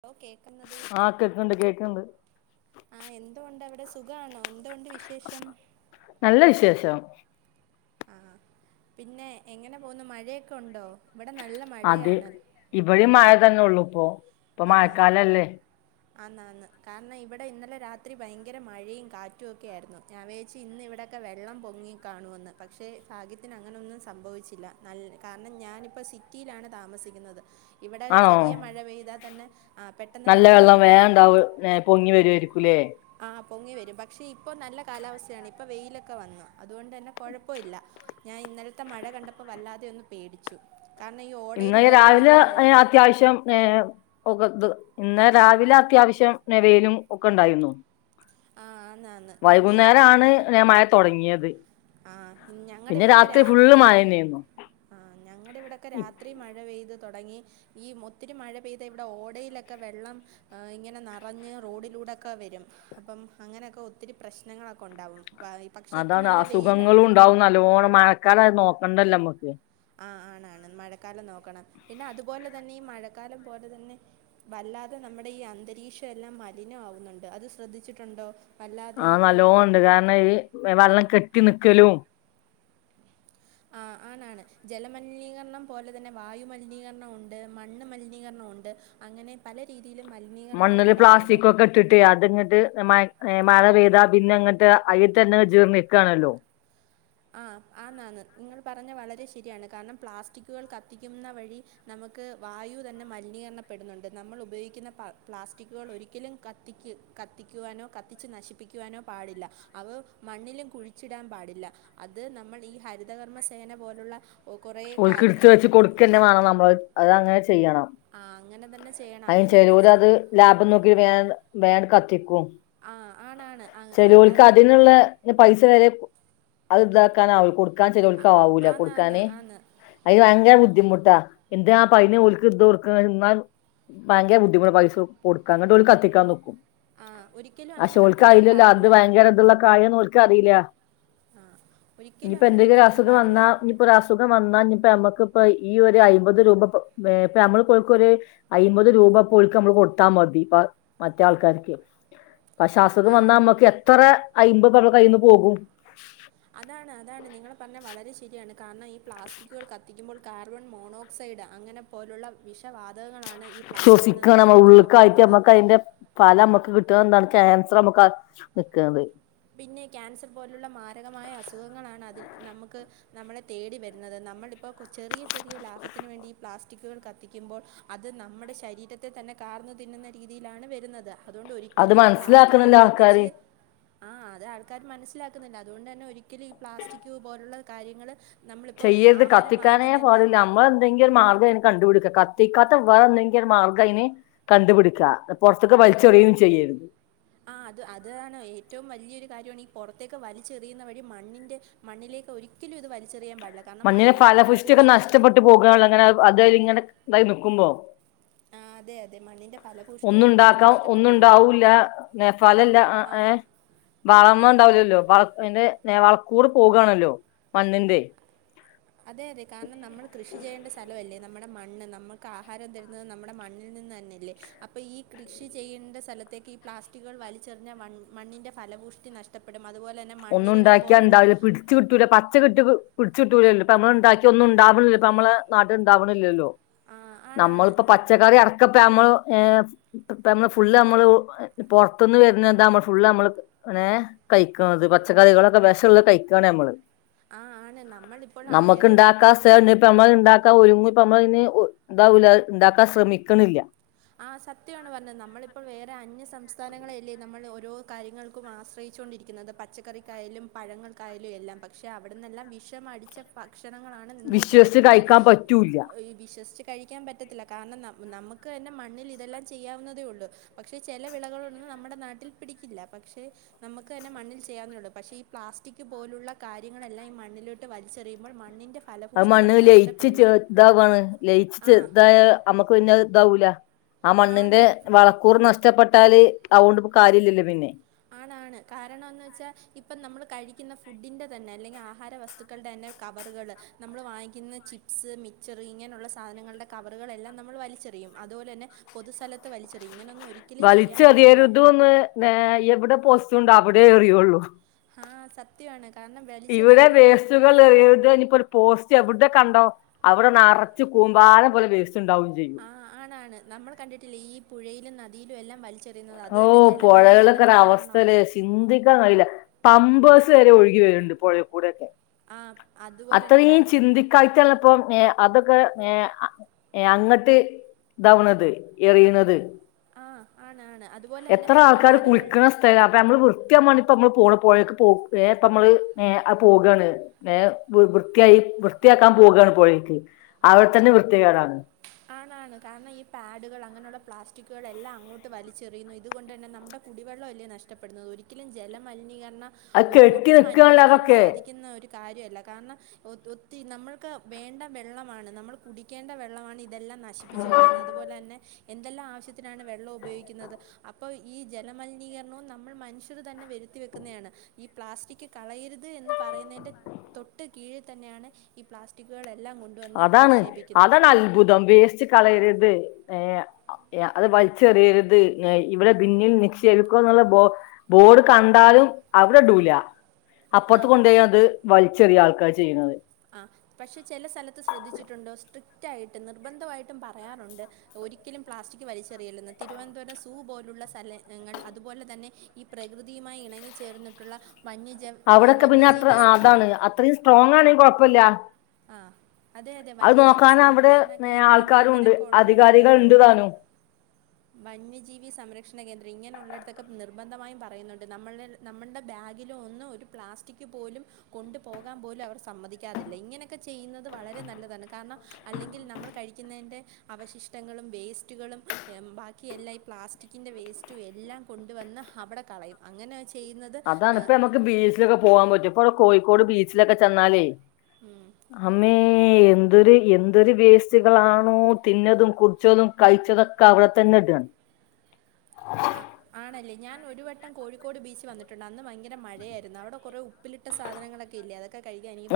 Hello കേക്കുന്നത് ആഹ് കേക്ക്ണ്ട് കേക്ക്ണ്ട് ആ എന്തുകൊണ്ടാ അവിടെ സ് സുഖാണോ? എന്തുണ്ട് വിശേഷം നല്ല വിശേഷം. ആഹ് പിന്നെ എങ്ങനെ പോകുന്നു മഴയൊക്കെ ഒണ്ടോ? അതെ ഇവിടേം മഴ തന്നെ ഒള്ളൂ. ഇപ്പൊ ആ മഴക്കാലല്ലേ ആന്നാന്ന് കാരണം ഇവിടെ ഇന്നലെ രാത്രി ഭയങ്കര മഴയും കാറ്റും ഒക്കെെയായിരുന്നു, ഞാൻ വേച്ചു ഇന്ന് ഇവിടെയൊക്കെ വെള്ളം പൊങ്ങിക്കാണുമെന്ന്, പക്ഷെ ഫാഗ്യത്തിന് അങ്ങനെയൊന്നും സംഭവിച്ചില്ല, നൽ കാരണം ഞാനിപ്പോ സിറ്റിയിലാണ് താമസിക്കുന്നത്. ഇവിടെ ആണോ ചെറിയ മഴ പെയ്താ നല്ല വെള്ളം വേ ണ്ടാവ് പൊങ്ങി വരുരിക്കും കുലേ ആ പൊങ്ങി വരും പക്ഷെ ഇപ്പൊ നല്ല കാലാവസ്ഥയാണ് ഇപ്പൊ വെയിലൊക്കെ വന്നു അതുകൊണ്ട് തന്നെ കുഴപ്പോവില്ല ഞാൻ ഇന്നലത്തെ മഴ കണ്ടപ്പോ വല്ലാതെ ഒന്ന് പേടിച്ചു കാരണം ഈ ഇന്ന്ലെ ഓടയിലെ രാവിലെ വെള്ളമെല്ലാം വരും അത്യാവശ്യം ഏർ ഒ ഇ ഇന്ന രാവിലെ അത്യാവശ്യം നവയിലും ഒക്കെ ഒണ്ടായിരുന്നു ആ ആ വൈകുന്നേരം ആണ് ന. മഴ തൊടങ്ങിയ ത് ആ ഞങ്ങടെ ഇവിടെക്കെ രാത്രി മഴന്നേന്നു ആ ഞങ്ങടെ ഇവിടെക്കെ രാത്രി മഴ പെയ്ത് തൊടങ്ങി ഈ മൊത്തിരി മഴ പെയ്താ ഇവിടെ ഓടയിലൊക്കെ വെള്ളം ഇങ്ങനെ നറഞ്ഞ് റോഡിലൂടെക്ക വരും അപ്പം അങ്ങനെക്ക ഒത്തിരി പ്രശ്നങ്ങളെക്ക ഒണ്ടാകും പ പക്ഷെ ഇപ്പൊ നല്ല സുഖങ്ങളും വെയിലാണ് ഉണ്ടാവും നല്ലോണം മഴക്കാല നോക്കണ്ടല്ലോ നമുക്ക് ആ ആണ് ആണ് മഴക്കാലം നോക്കണം പിന്നെ അതുപോലെ തന്നെ ഈ മഴക്കാലം പോലെ തന്നെ വല്ലാതെ നമ്മുടെ ഈ അന്തരീക്ഷം എല്ലാം മലിനമാവുന്നുണ്ട് അത് ശ്രദ്ധിച്ചിട്ടുണ്ടോ വല്ലാതെ ആ ഇപ്പം പൊ നല്ലോണം ണ്ട് കാരണം ഈ വെള്ളം കെട് ട്ടി നിക്കലും ആ ആണാണ് ജലമലിനീകരണം പോലെ തന്നെ വായു മലിനീകരണം ഒണ്ട് മണ്ണ് മലിനീകരണം ഒണ്ട് അങ്ങനെ പല രീതി മണ്ണില് പ്ലാസ്റ്റിക്കൊക്കെ ഇട്ടിട്ട് അതിങ്ങട്ട് [unintelligible] ഏ മഴ പെയ്താ പിന്നെ അങ്ങട്ട് അയിത്തന്നെ ജ്ജ് നിക്കാണല്ലോ ആ ആന്നാന്ന് നിങ്ങൾ പറഞ്ഞ വളരെ ശരിയാണ് കാരണം പ്ലാസ്റ്റിക്കുകൾ കത്തിക്കുന്ന വഴി നമുക്ക് വായു തന്നെ മലിനീകരണപ്പെടുന്നുണ്ട് നമ്മൾ ഉപയോഗിക്കുന്ന പ പ്ലാസ്റ്റിക്കുകൾ ഒരിക്കലും കത്തിക്ക കത്തിക്കുവാനോ കത്തിച്ച് നശിപ്പിക്കുവാനോ പാടില്ല അവ മണ്ണിലും കുഴിച്ചിടാൻ പാടില്ല അത് നമ്മൾ ഈ ഹരിതകർമ്മ സേന പോലുള്ള ഒ- കുറേ ഓൾക്ക് കാര്യ എടുത്ത് വെച്ച് കൊടുക്ക തന്നെ വേണം നമ്മള് അതങ്ങനെ ചെയ്യണം ആ അങ്ങനെ തന്നെ ചെയ്യണം അതിന് അങ്ങനെ തന്നെ ചെലവര് ചെ- അത് ലാഭം നോക്കി വേ റേ കത്തിക്കും ആ ആണാണ് ആ, ചെറിയവൾക്ക് അല്ലാതെ അതിനുള്ള പൈ [unintelligible] അത് ഇതാക്കാൻ അവൾക്ക് കൊടു ക്കാൻ ചെലർക്ക് ആവൂല ആന്ന് ആന്ന് കൊടുക്കാന് ആന്ന് അതിന്‌ ഭയങ്കര ബു ബുദ്ധിമുട്ടാ എന്റെ ആ പൈനെ ഓൽക്ക് ഇത് കൊടുക്കുക എന്നാൽ ഭയങ്കര ബുദ്ധിമുട്ടാ പൈസ കൊടുക്കാ അങ്ങട്ട് കത്തിക്കാൻ നിക്കും ആ ഒരിക്കലും അങ്ങനെ അഷോൾക്ക് കത്തിക്കാൻ അയില് പാടില്ല രാത്രി ഭയങ്കര ഇതിള്ള കായ [unintelligible] എക്കറിയില്ല ആ ഒരിക്കലും ഇനിയിപ്പോ അങ്ങനെ എന്തെങ്കിലും കത്തിക്കാൻ അസുഖം പാടില്ല വന്നാ ഇനിപ്പോ ഒരു അസുഖം വന്നാ ഇനി ഇ നമ്മുക്കിപ്പ ഈ ഒരു അയ്ബത് രൂപ ഇപ്പ വേ നമ്മൾ ഓൾക്ക് ഒരു അമ്പത് രൂപ പോഴക്ക് നമ്മള് കൊടുത്താ മതി ഇപ്പ മറ്റേ ആൾക്കാർക്ക് പക്ഷെ അസുഖം ആ വന്നാ നമുക്ക് എത്ര [unintelligible] പറ കയ്യിൽന്ന് പോകും അതാണ് അതാണ് നിങ്ങളെ പറഞ്ഞ വളരെ ശരിയാണ് കാരണം ഈ പ്ലാസ്റ്റിക്കുകൾ കത്തിക്കുമ്പോൾ കാർബൺ മോണോക്സൈഡ് അങ്ങനെ പോലുള്ള വിഷവാത ശ്വസിക്കണം ഉള്ളക്കായിട്ട് നമ്മുക്ക് അതിന്റെ ഫല നമുക്ക് കിട്ടും അതോണ്ടാണ് ക്യാൻസർ നമുക്ക നിൽക്കുന്നത് പിന്നെ ക്യാൻസർ പോലുള്ള മാരകമായ അസുഖങ്ങളാണ് അതി നമുക്ക് നമ്മളെ തേടി വരുന്നത് നമ്മളിപ്പോൾ ചെറിയ ചെറിയ ലാഭത്തിന് വേണ്ടി ഈ പ്ലാസ്റ്റിക്കുകൾ കത്തിക്കുമ്പോൾ അത് നമ്മുടെ ശരീരത്തെ തന്നെ കാർന്നു തിന്നുന്ന രീതിയിലാണ് വരുന്നത് അതുകൊണ്ട് അത് ഒരിക്കലും ഈ പ്ലാസ്റ്റിക്കുകൾ മനസ്സിലാക്കണില്ല ആൾക്കാര് കത്തിച്ച് ആൾക്കാാര് മനസ്സിലാക്കുന്നില്ല അതുകൊണ്ട് തന്നെ ഒരിക്കലും ഈ പ്ലാസ്റ്റിക് പോലുള്ള കാര്യങ്ങങ്ങള് ചെയ്യരുത് കത്തിക്കാനേ പാടില്ല നമ്മള് എന്തെങ്കിലും ഒരു മാർഗ്ഗം അയിന് കണ്ടുപിടിക്കണം കത്തിക്കാത്ത വേറെന്തെങ്കിൽ ഒരു മാർഗം അതിനെ കണ്ടുപിടിക്കുക പുറത്തൊക്കെ വലിച്ചെറിയയും ചെയ്യരുത് ആഹ് അത് അതാണ് ഏറ്റവും വലിയൊരു കാര്യമാണ് ഈ പുറത്തേക്ക് വലിച്ചെറിയുന്ന വഴി മണ്ണിന്റെ മണ്ണിലേക്ക് ഒരിക്കലും ഇത് വലിച്ചെറിയാൻ പാ മണ്ണിനെ ഫലപുഷ്ടിയൊക്കെ നഷ്ടപ്പെട്ട് പോകുകള്ളൂ അങ്ങനെ അതായ ഇങ്ങനെ നായി നികുമ്പോ ആ അതെ അതെ മണ്ണിൻ്റെ ഫലഭൂഷ്ടി ഒത്തിരി ഒന്നുണ്ടാക്കാം ഒന്നും നഷ്ടപ്പെട്ടു പോകും ഉണ്ടാവൂല്ല നേഫാലല്ല ആ ഏ അതെ ബാളമ്മ നം ഉണ്ടാവില്ലല്ലോ എന്റെ നേള കൂടെ പോകാണല്ലോ മണ്ണിന്റെ അതെ അതെ കാരണം നമ്മൾ കൃഷി ചെയ്യേണ്ട സ്ഥലംഅല്ലേ നമ്മുടെ മണ്ണ് നമുക്ക് ആഹാരം തരുന്നത് നമ്മുടെ മണ്ണിൽ നിന്ന് തന്നല്ലേ അപ്പോൾ ഈ കൃഷി ചെയ്യേണ്ട സ്ഥലത്തേക്ക് ഈ പ്ലാസ്റ്റിക്കുകൾ വലിച്ചെറിഞ്ഞാൽ മണ്ണിൻ്റെ ഫലപൂയ്ഷ്ടി നഷ്ടപ്പെടും അതുപോലെ തന്നെ ഒന്നും മണ്ണിരകൾ ഉണ്ടാക്കിയാ പോലുള്ള ഉണ്ടാവില്ല പിടിച്ച് കിട്ടൂല പച്ച കിട്ട് ച്ചൂട്ടൂല്ലല്ലോ പ്പ അമ്മള് ഉണ്ടാക്കിയ ഒന്നും ഉണ്ടാവണില്ല പ്പം അമ്മള് നാട്ടീണ്ടാവണില്ലല്ലോ ആ ആണാണ് നമ്മളിപ്പ പച്ചക്കറി അടക്കം നമ്മൾ ഏ പ്പം മ്മള് ഫുള്ള് അമ്മള് പൊറത്തുന്ന് വരുന്ന എന്താ നമ്മൾ ഫുള്ള് അമ്മള് കഴിക്കും അത് പച്ചക്കറികളൊക്കെ വെഷഒള്ള കഴിക്കാണ് അമ്മള് ആ ആണ് നമ്മളിപ്പോൾ ആ നമുക്ക് വേറെ ഉണ്ടാക്കാ സേവ് നീ പ്പ നമ്മൾ ഇണ്ടാക്കാ ഒരുങ്ങ പ്പ മ്മള് ഇനി ഇതാവില്ല അത് ണ്ടാക്കാൻ ശ്രമിക്കണില്ല ആ സത്യമാണ് പറഞ്ഞത് നമ്മളിപ്പോൾ വേറെ അന്യ സംസ്ഥാ സംസ്ഥാനങ്ങളെയല്ലേ നമ്മൾ ഓരോ കാര്യങ്ങൾക്കും ആശ്രയിച്ചു കൊണ്ടിരിക്കുന്നത് പച്ചക്കറിക്കായാലും പഴങ്ങൾക്കായാലും എല്ലാം പക്ഷേ അവിടെന്നെല്ലാം വിഷമടിച്ച ഭ ഭക്ഷണങ്ങളാണ് ഇങ്ങോട്ട് വിശ്വസിച്ച് വരുന്നത് കഴിക്കാൻ പറ്റൂല്ല വിശ്വസിച്ച് കഴിക്കാൻ പറ്റത്തില്ല കാരണം നമ് നമുക്ക് തന്നെ മണ്ണിൽ ഇതെല്ലാം ചെയ്യാവുന്നതേ ഉള്ളൂ പക്ഷേ ചില വിളകളൊന്നും നമ്മുടെ നാട്ടിൽ പിടിക്കില്ല പക്ഷേ നമുക്ക് തന്നെ മണ്ണിൽ ചെയ്യാവുന്നേഉള്ളൂ പക്ഷേ ഈ പ്ലാസ്റ്റിക് പോലുള്ള കാര്യങ്ങളെല്ലാം ഈ മണ്ണിലോട്ട് വലിച്ചെറുമ്പോൾ മണ്ണിൻ്റെ അത് ഫലഭൂഷ്ടി മണ്ണിൽ തന്നെ ലയിച്ച് ചേ നഷ്ടപ്പെടുന്നു. ഇതാവുവാണ് ആ ലയിച്ച് ഇതായ അമ്മക്ക് പിന്നെ ഇതാവൂല ആ മണ്ണിന്റെ ആണ്. വളക്കൂർ നഷ്ടപ്പെ ട്ടാല് അതോണ്ട് ഇപ്പ കാര്യല്ലല്ലോ പിന്നെ അങ്ങനാണ് കാരണം എന്ന് വെച്ചാൽ ഇപ്പ നമ്മ കഴിക്കുന്ന ഫുഡിന്റെ തന്നെ അല്ലെങ്കിൽ ആഹാര വസ്തുക്കളുടെ തന്നെ കവറുകൾ നമ്മൾ വാങ്ങുന്ന ചിപ്സ്, മിച്ചർ ഇങ്ങനുള്ള സാധനങ്ങളുടെ കവറുകൾ എല്ലാം നമ്മൾ വലിച്ചെറിയും അത്പോലെ തന്നെ പൊതുസ്ഥലത്തു വലിച്ചെറിയും ഇങ്ങനൊ വലിച്ചു എറിയരുതുന്നു ഏഹ് എവിടെ പോസ്റ്ററുണ്ടോ അവിടേ എറിയുള്ളൂ. ആഹ് സത്യമാണ്. കാരണം ഇവിടെ വലിച്ചെറിയലൊന്നും വേസ്റ്റുകൾ എറിയരുത് ഇനിയിപ്പോ ഒരു പോ സ്റ്റ് എവിടെ കണ്ടോ അവിടെ നെറച്ചും കൂമ്പാരം പോലെ വേ ആ ണാണ് നമ്മൾ കണ്ടിട്ടില്ലേ ഈ പുഴയിലും ന ദിയിലും എല്ലാം വ ഓ പുഴകളൊക്കെ കാരണമാണ് ഒരവസ്ഥയല്ലേ ചിന്തിക്കാൻ കഴിയില്ല. പമ്പേഴ്സ് വരെ ഒഴുകി വരണുണ്ട് പുഴേ കൂടെയൊക്കെ. ആ അതുപോലെ തന്നെ പാ അത്രയും ചിന്തിക്കായിട്ടല്ലപ്പാ ഏഹ് അതൊക്കെ ഏഹ് ഏഹ് അങ്ങട്ട് ഇതവണത് എറിയുന്നത്. ആ ആണ് ആണ്. അതുപോലെ തന്നെ എത്ര ആൾക്കാര് പാഡുകൾ കുളിക്കുന്ന സ്ഥലാ അപ്പ നമ്മള് വൃത്തിയാകാൻ വേണ്ടി മ്മള് പോണ പുഴേക്ക് പോ ഏഹ് നമ്മള് ഏഹ് പോകയാണ് ഏഹ് വൃത്തിയായി വൃത്തിയാക്കാൻ പോവുകയാണ് പുഴേക്ക് അവിടെ തന്നെ വൃത്തികേടാണ്. ആണാണ് കാരണം ഈ പാഡുകൾ അങ്ങനെയുള്ള പ്ലാസ്റ്റിക്കുകൾ എല്ലാം അങ്ങോട്ട് വലിച്ചെറിയുന്നു ഇതുകൊണ്ട് തന്നെ നമ്മുടെ കുടിവെള്ളം അല്ലേ നഷ്ടപ്പെടുന്നത് ഒരിക്കലും ജലമലിനീകരണം അത് കെട്ടി ഒട്ടും നിൽക്കുകയാണല്ലോ അനുവദിക്കാൻ അതൊക്കെ സാധിക്കുന്ന ഒരു കാര്യല്ല കാരണം ഒ ഒത്തിരി നമ്മൾക്ക് വേണ്ട വെള്ളമാണ് നമ്മൾ കുടിക്കേണ്ട വെള്ളമാണ് ഇ ഇതെല്ലാം നശിപ്പിച്ച് കളയുന്നെ അതുപോലെ തന്നെ എന്തെല്ലാം ആവശ്യത്തിനാണ് വെള്ളം ഉപയോഗിക്കുന്നത് അപ്പോൾ ഈ ജലമലിനീകരണവും നമ്മൾ മനുഷ്യർ തന്നെ വരുത്തി വെക്കുന്നതാണ് ഈ പ്ലാസ്റ്റിക് കളയരുത് എന്ന് പറയുന്നതിൻ്റെ തൊട്ട് കീഴിൽ തന്നെയാണ് ഈ പ്ലാസ്റ്റിക്കുകെ അതാണ് അതാണ് അത്ഭുതം വേസ് ച് കളയരുത് ഏ അത് വലിച്ചെറിയരുത് എ ഇവിടെ ബിന്നിൽ നിക്ഷേപിക്കുകന്നുള്ള ബോ ബോർഡ് കണ്ടാലും അവിടെടൂല ആ അപ്പർത്ത് കൊണ്ടയത് വൽച്ചെറിയ ആൾക്കാ ക്ക ചെയ്യുന്നത് ആ പക്ഷെ ചെല സ്ഥലത്ത് ശ്രദ്ധിച്ചിട്ടുണ്ടോ സ്ട്രിക്റ്റ് ആയിട്ട് നിർബന്ധമായിട്ടും പറയാറുണ്ട് ഒരിക്കലും പ്ലാസ്റ്റിക് വലിച്ചെറിയല്ലെന്ന് തിരുവനന്തപുരം സൂ പോലുള്ള സ്ഥലങ്ങൾ അതുപോലെ തന്നെ ഈ പ്രകൃതിയുമായി ഇണങ്ങിച്ചേർന്നിട്ടുള്ള വന്യജ ഏഹ് അവിടൊക്കെ പിന്നെ അത്ര വന്യജീവി സ്- ആ അതാണ് അത്രയും സ്ട്രോങ് ആണെങ്കി കൊയ് പ്പല്ല ആ അതെ അതെ വന്യജീവി അവിടെ സംരക്ഷണ ഏഹ് കേന്ദ്രം ആൾക്കാരുണ്ട് അങ്ങനൊക്കെ ഒള്ളട അധികാരികൾ ഉണ്ടല്ലോ ഉണ്ട് താനും വന്യജീവി സംരക്ഷണ കേന്ദ്രം ഇങ്ങനുള്ളടത്തൊക്കെ നിർബന്ധമായും പറയുന്നുണ്ട് നമ്മള നമ്മള്ടെ ബാഗിലൊന്നും ഒരു പ്ലാസ്റ്റിക് പോലും കൊണ്ടു പോകാൻ പോലും അവർ സമ്മതിക്കാതില്ല ഇങ്ങനെ ക്കെ ചെയ്യുന്നത് വളരെ നല്ലതാണ് കാരണം അല്ലെങ്കിൽ നമ്മൾ കഴിക്കുന്നതിൻ്റെ അവശിഷ്ടങ്ങളും വേസ്റ്റുകളും ബാക്കി എല്ല ഈ പ്ലാസ്റ്റിക്കിൻ്റെ വേസ്റ്റും എല്ലാം കൊണ്ടുവന്ന് അവിടെ കളയും അങ്ങനെ വെച്ചാൽ അതാണ്പ്പൊ നമുക്ക് ബീച്ചിലൊക്കെ പോകാൻ പറ്റൊ ഇപ്പടെ കോയ് കോഴിക്കോട് ബീച്ചിലൊക്കെ ചെന്നാലേ അമ്മേ എന്തൊരു എന്തൊരു വേസ്റ്റ്കളാണോ തിന്നതും കുടിച്ചതും കഴിച്ചതൊക്കെ അവടെ തന്നെ ഇടാണ് ആ ആണല്ലേ ഞാൻ ഒരു വട്ടം കോഴിക്കോട് ബീച്ച് വന്നിട്ടൊണ്ട് അന്ന് ഭയങ്കര മഴയാരുന്നു അവടെ കൊറെ ഉപ്പിലിട്ട സാധനങ്ങളൊക്കെ ഇല്ലേ അത്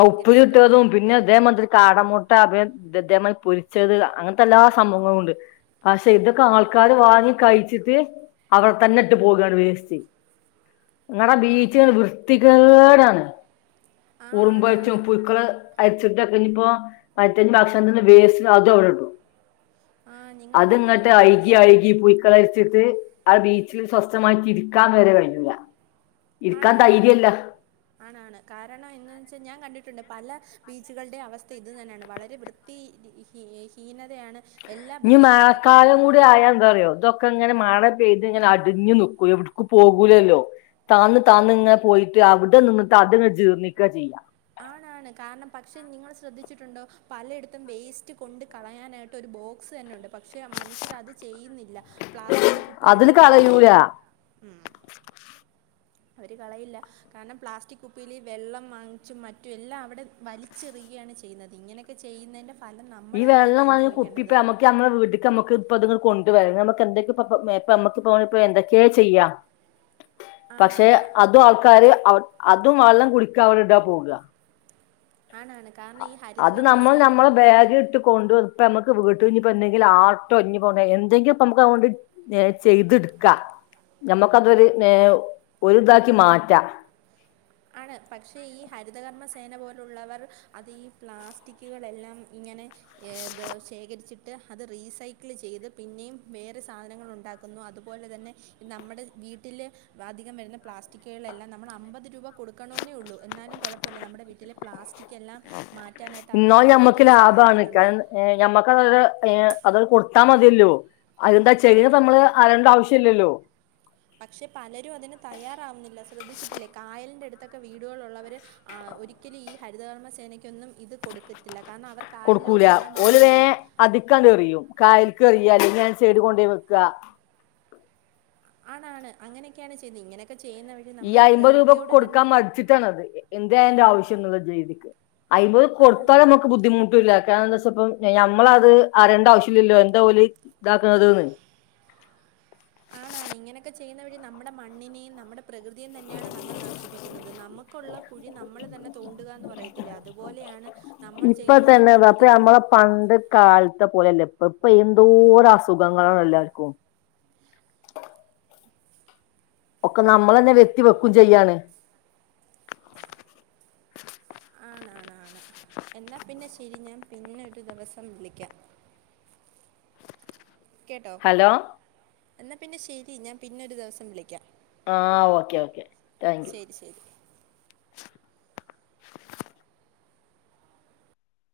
ആഹ്‌ ഉപ്പിലിട്ടതും പിന്നെ ഇതേമത്രി കാടമൊട്ട [unintelligible] ഇത് അതെമായി പൊരിച്ചത് അങ്ങനത്തെ എല്ലാ സംഭവങ്ങളു ഒണ്ട് പക്ഷെ ഇതൊക്കെ ആൾക്കാര് വാങ്ങി കഴിച്ചിട്ട് അവിടെ തന്നെ ഇട്ട് പോകണ് വേസ്റ്റ് നിങ്ങടാ ബീച്ച വൃത്തികേടാണ് ആ ഉറുമ്പഴച്ചും ആണാണ് പുയുക്കള് അരിച്ചിട്ട് ക ഇനിപ്പോ [unintelligible] ഭക്ഷണത്തിന്റെ വേസ്റ്റ് അതും അവടെടും ആ നിങ്ങൾ അത് പറഞ്ഞത് ഇങ്ങട്ട് വളരെ അയിക്കി ശ അയിക്കി പൂഴ്ക്ക ഴ്ത്ത് ആ ബീച്ചിൽ സ്വസ്ഥമായിട്ട് ഇരിക്കാന്ന് വരെ കഴിഞ്ഞില്ല ആണാണ് ഇരിക്കാൻ ആണാണ് ധൈര്യമല്ല ആണാണ് ആണാണ് കാരണം ഇന്ന് ച്ചെ ഞാൻ കണ്ടിട്ടുണ്ട്. പല ബീച്ചുകള്ടെ അവസ്ഥ ഇത് തന്നെണ് വളരെ വൃത്തി ഹ ഹീനതയാണ് എല്ലാ ഇഞ് ബീച്ചിലും ഇപ്പം മാഴക്കാലം കൂടി കണ്ടുവരുന്നത് ആയാ എന്താ അറിയോ ഇതൊക്കെ ഇങ്ങനെ മഴ പെയ്ത് ഇങ്ങനെ അടിഞ്ഞു നിക്കും എവിട്ക്കും പോകൂലല്ലോ താന്ന് താന്ന് ഇങ്ങനെ പോയിട്ട് അവിടെ നിന്നിട്ട് അത്ങ്ങനെ ജീർണ്ണിക്ക ചെയ്യാം കാരണം പക്ഷെ നിങ്ങൾ ശ്രദ്ധിച്ചിട്ട്ണ്ടോ പലയിടത്തും വേയ്സ്റ്റ് കൊണ്ട് കളയാനായിട്ട് ഒരു ബോക്സ് തന്നെ ഉണ്ട് പക്ഷെ മനുഷ്യർ അത് ചെയ്യുന്നില്ല പ്ലാസ്റ്റിക് അതിൽ കുപ്പികളിൽ ഒരോ കളയൂല വെള്ളം ഉം അവര് കളയില്ല കാര്ണം പ്ലാസ്റ്റിക് കുപ്പിയിൽ വെള്ളം വാങ്ങിച്ചും മറ്റും പറ്റും എല്ലാ അവിടെ വലിച്ചെറിയാണ് ചെയ്യുന്നത് ഇങ്ങനെക്കെ ചെയ്യുന്നെൻ്റെ ഈ വെള്ളം വാങ്ങി കുപ്പിപ്പം അമക്ക് മ്മടെ വീട്ട്ക്ക് നമക്ക് ഇപ്പ കൊണ്ടുവര നമക്ക് എന്തൊക്കെപ്പ മേപ്പ നമ്മക്കിപ്പം എന്തൊക്കെയേ ചെയ്യാം ആ പക്ഷെ അതാ അതും ആൾക്കാര് അവി ആ അതും വെള്ളം കുടിക്ക അവടെ ഇടാ പോകാ ആണാണ് കാരണം ഈ അത് ഹരിതകർമ്മ നമ്മൾ സേന നമ്മളെ ബേഗ് ഇട്ട് കൊണ്ടുവന്ന ഇപ്പ നമ്മക്ക് വീട്ട് ഇഞ്ഞ്പ്പെന്തെങ്കിലു ആട്ടോ ഇഞ്ഞ് പോ എന്തെങ്കിപ്പൊ നമക്ക് അഹോണ്ട് ചെയ്ത് ഇട്ക്ക ഞമ്മക്ക് അതൊരു ഒര് ഒര് ഇതാക്കി മാറ്റാ ആണ് പക്ഷേ ഈ ഹരിതകർമ്മ സ് സേന പോലുള്ളവർ അത് ഈ പ്ലാസ്റ്റിക്കുകളെല്ലാം ഇങ്ങനെ ഇത് ശേഖരിച്ചിട്ട് അത് റീസൈക്കിൾ ചെയ്ത് പിന്നെയും വേറെ സാധനങ്ങൾ ഉണ്ടാക്കുന്നു അതുപോലെ തന്നെ നമ്മുടെ വീട്ടിൽ അധികം വരുന്ന പ്ലാസ്റ്റിക്കുകളെല്ലാം നമ്മള് അമ്പത് രൂപ കൊടുക്കണോ ള്ളു എന്നാലും കുഴപ്പമില്ല നമ്മുടെ വീട്ടിലെ പ്ലാസ്റ്റിക് എല്ലാം മാറ്റാനായിട്ട് അവർ എന്നാലും നമ്മളെ ഞമ്മക്ക് ഒത്തിരി ലാഭാണ് സഹായിക്കുന്നുണ്ട് അതങ്ങ് കൊടുത്താ മതിയല്ലോ അതെന്താ ചെെ ആണ് നമ്മള് അലേണ്ട ആവശ്യല്ലല്ലോ പക്ഷെ പലരും അതിന് തയ്യാറാവുന്നില്ല ശ്രദ്ധിച്ചിട്ടില്ലേ കായലിന്റടുത് ക്കെ വീടുകളുള്ളവര് ഒരിക്കലും ഈ ഹരിതകർമ്മ സേനയ്ക്കൊന്നും ഇത് കൊടുക്കത്തില്ല കാരണം അവർ കൊടുക്കൂല കായലിലോട്ടെല്ലാം ഓല് നേ വലിച്ചെറിയും അതിക്കാണ്ട് എറിയും കായൽക്ക് എറിയും [unintelligible] ഞാൻ സൈഡി കൊണ്ടോയി വെക്ക ആണാണ് അങ്ങനൊക്കെയാണ് ചെയ്ത് ഇങ്ങനെ ഈ അയ്മ്പത് രൂപ കൊടുക്കാൻ മടിച്ചിട്ടാണത് എന്ത് അതിന്റെ ആവശ് ജ് ഒന്നൂടെ [unintelligible] അയ്മ്പ ആണ് കൊട്ത്താലും നമ്മക്ക് ബുദ്ധിമുട്ടില്ല ന്നാച്ചപ്പം ഞമ്മളത് അറേണ്ട ആവശ്യല്ലല്ലോ എന്താ ഓല് ഇതാക്കുന്നതെന്ന് ആണാണ് ഇങ്ങനെയൊക്കെ ചെയ്യുന്ന വഴി നമ്മുടെ മണ്ണിനെയും നമ്മുടെ പ്രകൃതിയും തന്നെയാണ് നമ്മൾ നശിപ്പിക്കുന്നത്. നമുക്കുള്ള കുഴി നമ്മൾ തന്നെ തോണ്ടുകാന്ന് പറയത്തില്ലെ അതുപോലെയാണ് നമ്മൾ ഇപ്പൊ ചെയ്യുന്ന ഓരോ തന്നെ ദാ ഇപ്പൊ പ്രവൃത്തിടെയും പ്പം ഇപ്പ എന്തോരം അസുഖങ്ങളാണ് എല്ലാർക്കും ഒക്കെ നമ്മളന്നെ വെര്ത്തി വെക്കും ചെയ്യാണ്. ആണാണ് ആണ്. എന്നാൽ പിന്നെ ശരി ഞാൻ പിന്നെ ഒരു ദിവസം വിളിക്കാം. കേട്ടോ. ഹലോ എന്നാ പിന്നെ ശരി ഞാൻ പിന്നൊരു ദിവസം വിളിക്കാം. ആ ഓക്കെ ഓക്കെ റ്റാങ്ക്യു. ശരി ശരി